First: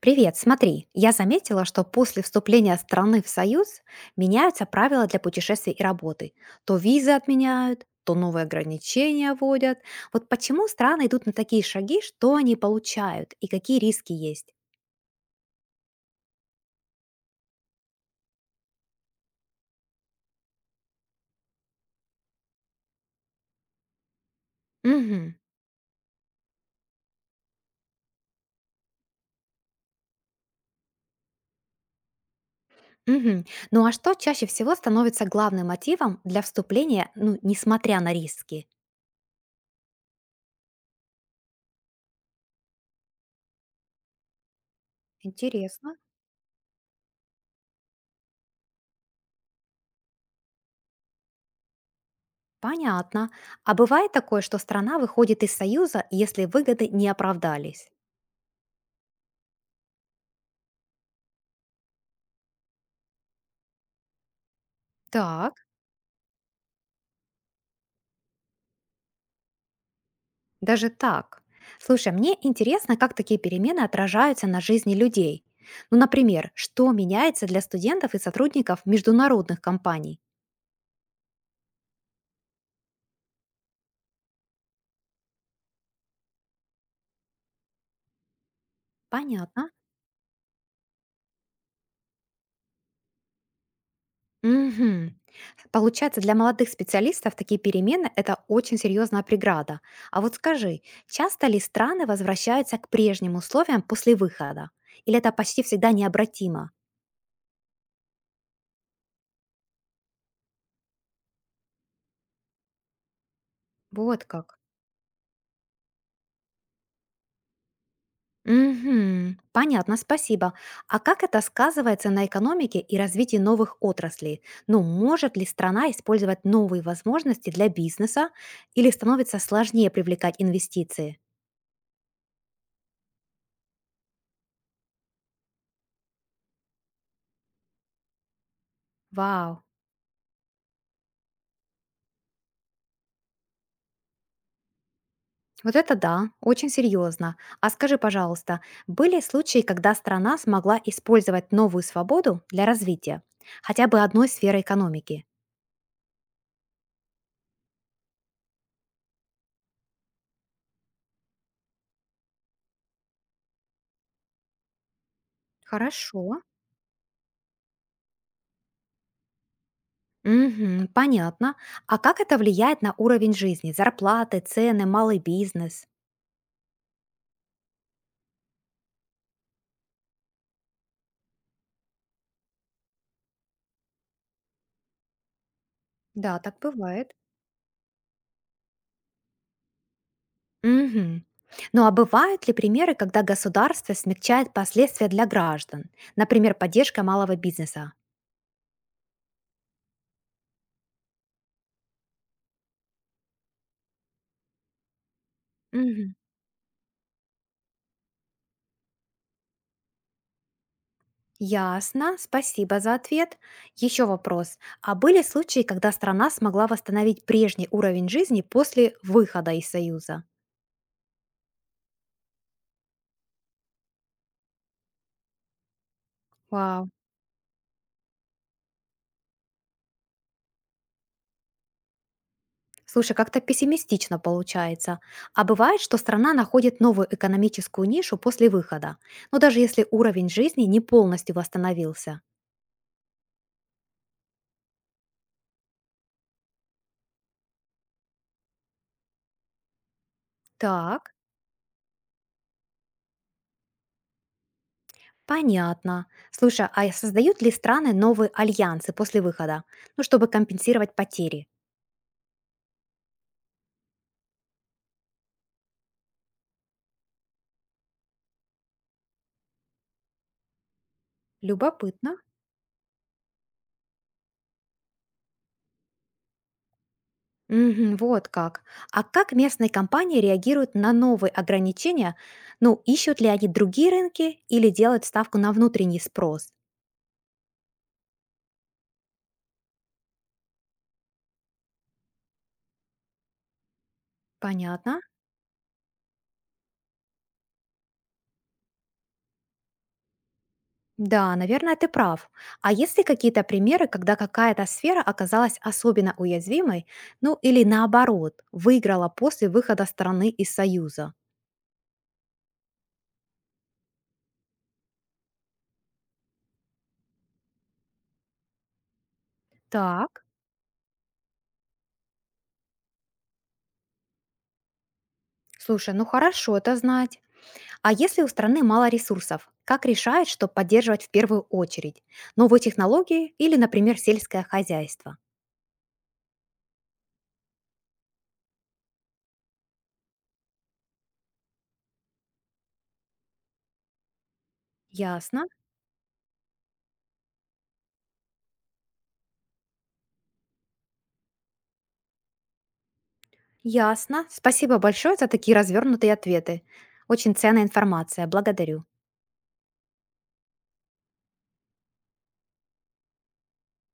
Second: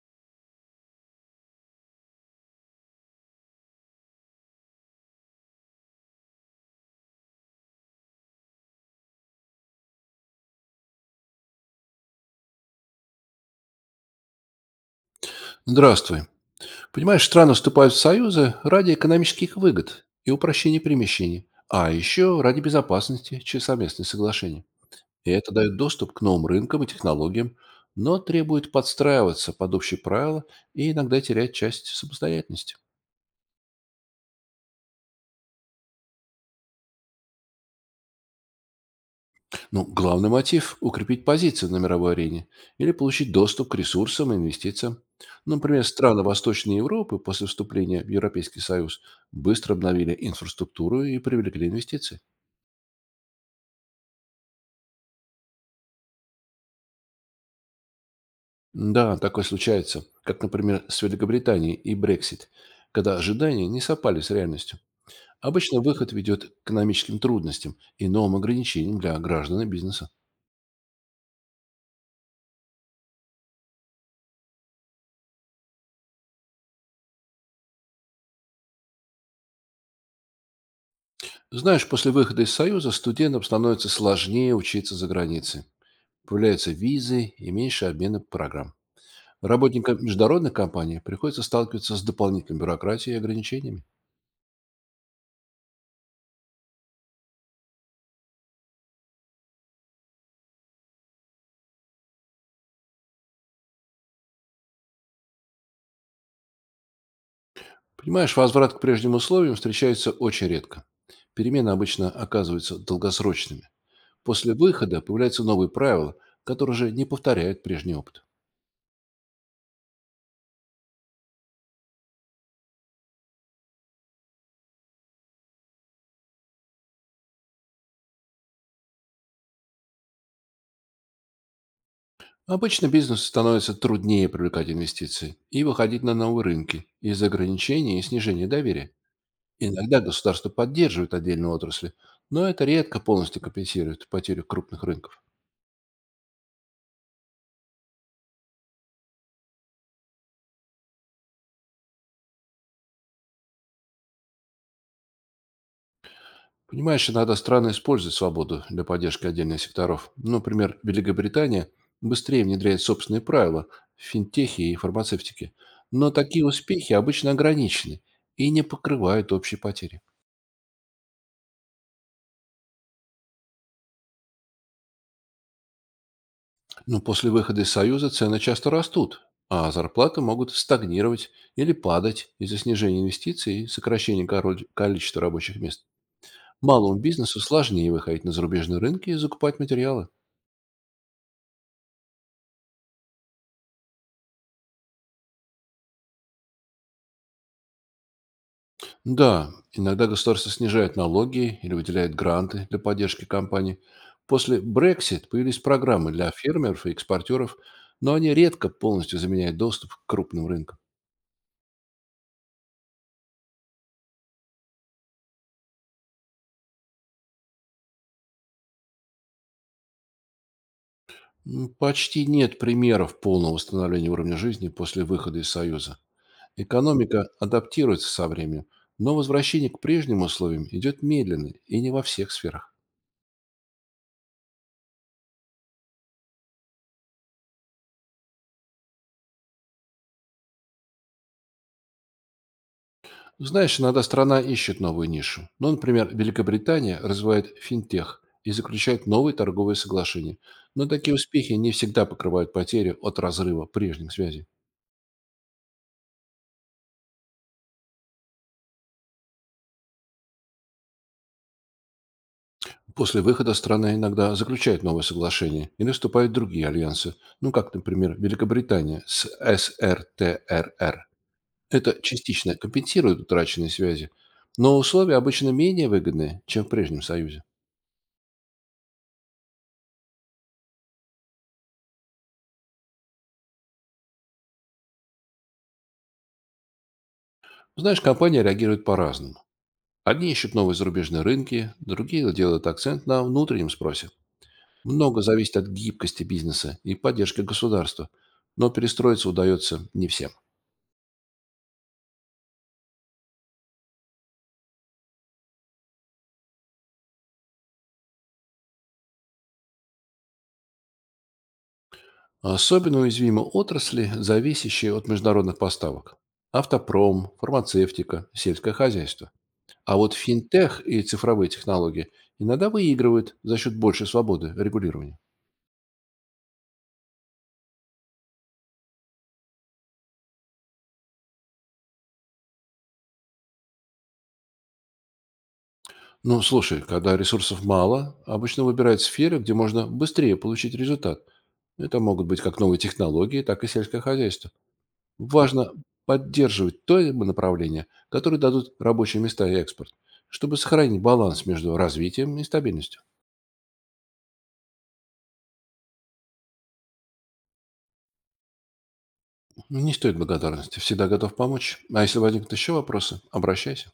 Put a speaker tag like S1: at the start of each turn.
S1: Привет, смотри, я заметила, что после вступления страны в Союз меняются правила для путешествий и работы. То визы отменяют, то новые ограничения вводят. Вот почему страны идут на такие шаги, что они получают и какие риски есть?
S2: Здравствуй. Понимаешь, страны вступают в союзы ради экономических выгод и упрощения перемещений, а еще ради безопасности через совместные соглашения. И
S1: Мгм,
S2: это дает доступ к новым рынкам и технологиям, но требует подстраиваться под общие правила и иногда терять часть самостоятельности.
S1: мгм. Ну а что чаще всего становится главным мотивом для вступления, ну, несмотря на риски?
S2: Ну, главный мотив – укрепить позиции на мировой арене или получить доступ к ресурсам и инвестициям. Например,
S1: Интересно.
S2: страны Восточной Европы после вступления в Европейский Союз быстро обновили инфраструктуру и привлекли инвестиции.
S1: Понятно. А бывает такое, что страна выходит из Союза, если выгоды не оправдались?
S2: Да, такое случается, как, например, с Великобританией и Брексит, когда ожидания не совпали с реальностью.
S1: Так.
S2: Обычно выход ведет к экономическим трудностям и новым ограничениям для граждан и бизнеса.
S1: Даже так. Слушай, а мне интересно, как такие перемены отражаются на жизни людей. Ну, например, что меняется для студентов и сотрудников международных компаний?
S2: Знаешь, после выхода из Союза студентам становится сложнее учиться за границей. Появляются визы и меньше обмена программ.
S1: Понятно.
S2: Работникам международных компаний приходится сталкиваться с дополнительной бюрократией и ограничениями.
S1: Мгм. Получается, для молодых специалистов такие перемены — это очень серьезная преграда. А вот скажи, часто ли страны возвращаются к прежним условиям после выхода? Или это почти всегда необратимо?
S2: Понимаешь, возврат к прежним условиям встречается очень редко. Перемены обычно оказываются долгосрочными.
S1: Вот
S2: После
S1: как.
S2: выхода появляются новые правила, которые же не повторяют прежний опыт.
S1: Мгм. Понятно, спасибо. А как это сказывается на экономике и развитии новых отраслей? Ну, может ли страна использовать новые возможности для бизнеса или становится сложнее привлекать инвестиции?
S2: Обычно бизнесу становится труднее привлекать инвестиции и выходить на новые рынки из-за ограничений и снижения доверия.
S1: Вау.
S2: Иногда государство поддерживает отдельные отрасли, но это редко полностью компенсирует потерю крупных рынков.
S1: Вот это да, очень серьезно. А скажи, пожалуйста, были случаи, когда страна смогла использовать новую свободу для развития хотя бы одной сферы экономики?
S2: Понимаешь, иногда страны используют свободу для поддержки отдельных секторов. Например, Великобритания быстрее внедряет собственные правила в финтехе и фармацевтике. Но
S1: Хорошо.
S2: такие успехи обычно ограничены и не покрывают общие потери.
S1: Мгм. Понятно. А как это влияет на уровень жизни? Зарплаты, цены, малый бизнес?
S2: Но после выхода из Союза цены часто растут, а зарплаты могут стагнировать или падать из-за снижения инвестиций и сокращения количества рабочих мест.
S1: Да, так
S2: Малому
S1: бывает.
S2: бизнесу сложнее выходить на зарубежные рынки и закупать материалы.
S1: Мгм. Ну а бывают ли примеры, когда государство смягчает последствия для граждан? Например, поддержка малого бизнеса?
S2: Да, иногда государство снижает налоги или выделяет гранты для поддержки компаний. После Brexit появились программы
S1: Мгм.
S2: для фермеров и экспортеров, но они редко полностью заменяют доступ к крупным рынкам.
S1: Ясно, спасибо за ответ. Еще вопрос. А были случаи, когда страна смогла восстановить прежний уровень жизни после выхода из Союза?
S2: Почти нет примеров полного восстановления уровня жизни после выхода из Союза.
S1: Вау.
S2: Экономика адаптируется со временем, но возвращение к прежним условиям идет медленно и не во всех сферах.
S1: Слушай, как-то пессимистично получается. А бывает, что страна находит новую экономическую нишу после выхода, но даже если уровень жизни не полностью восстановился.
S2: Знаешь, иногда страна ищет новую нишу. Ну, например, Великобритания развивает финтех и заключает новые торговые соглашения. Но
S1: Так,
S2: такие успехи не всегда покрывают потери от разрыва прежних связей.
S1: понятно. Слушай, а создают ли страны новые альянсы после выхода, ну, чтобы компенсировать потери?
S2: После выхода страна иногда заключает новые соглашения или вступают в другие альянсы. Ну, как, например, Великобритания с СРТРР. Это
S1: Любопытно.
S2: частично компенсирует утраченные связи, но условия обычно менее выгодные, чем в прежнем союзе.
S1: Мгм, вот как. А как местные компании реагируют на новые ограничения? Ну, ищут ли они другие рынки или делают ставку на внутренний спрос?
S2: Знаешь, компания реагирует по-разному. Одни ищут новые зарубежные рынки, другие делают акцент на внутреннем спросе.
S1: Понятно.
S2: Много зависит от гибкости бизнеса и поддержки государства, но перестроиться удается не всем.
S1: Да, наверное, ты прав. А есть ли какие-то примеры, когда какая-то сфера оказалась особенно уязвимой, ну или наоборот, выиграла после выхода страны из Союза?
S2: Особенно уязвимы отрасли, зависящие от международных поставок. Автопром, фармацевтика, сельское хозяйство. А вот
S1: Так.
S2: финтех и цифровые технологии иногда выигрывают за счет большей свободы регулирования.
S1: Слушай, ну хорошо это знать. А если у страны мало ресурсов, как решает, что поддерживать в первую очередь? Новые технологии или, например, сельское хозяйство?
S2: Ну, слушай, когда ресурсов мало, обычно выбирают сферы, где можно быстрее получить результат. Это могут быть как новые технологии, так и сельское хозяйство.
S1: Ясно,
S2: Важно поддерживать то либо направление, которые дадут рабочие места и экспорт, чтобы сохранить баланс между развитием и стабильностью.
S1: ясно. Спасибо большое за такие развернутые ответы. Очень ценная информация. Благодарю.
S2: Не стоит благодарности, всегда готов помочь. А если возникнут еще вопросы, обращайся.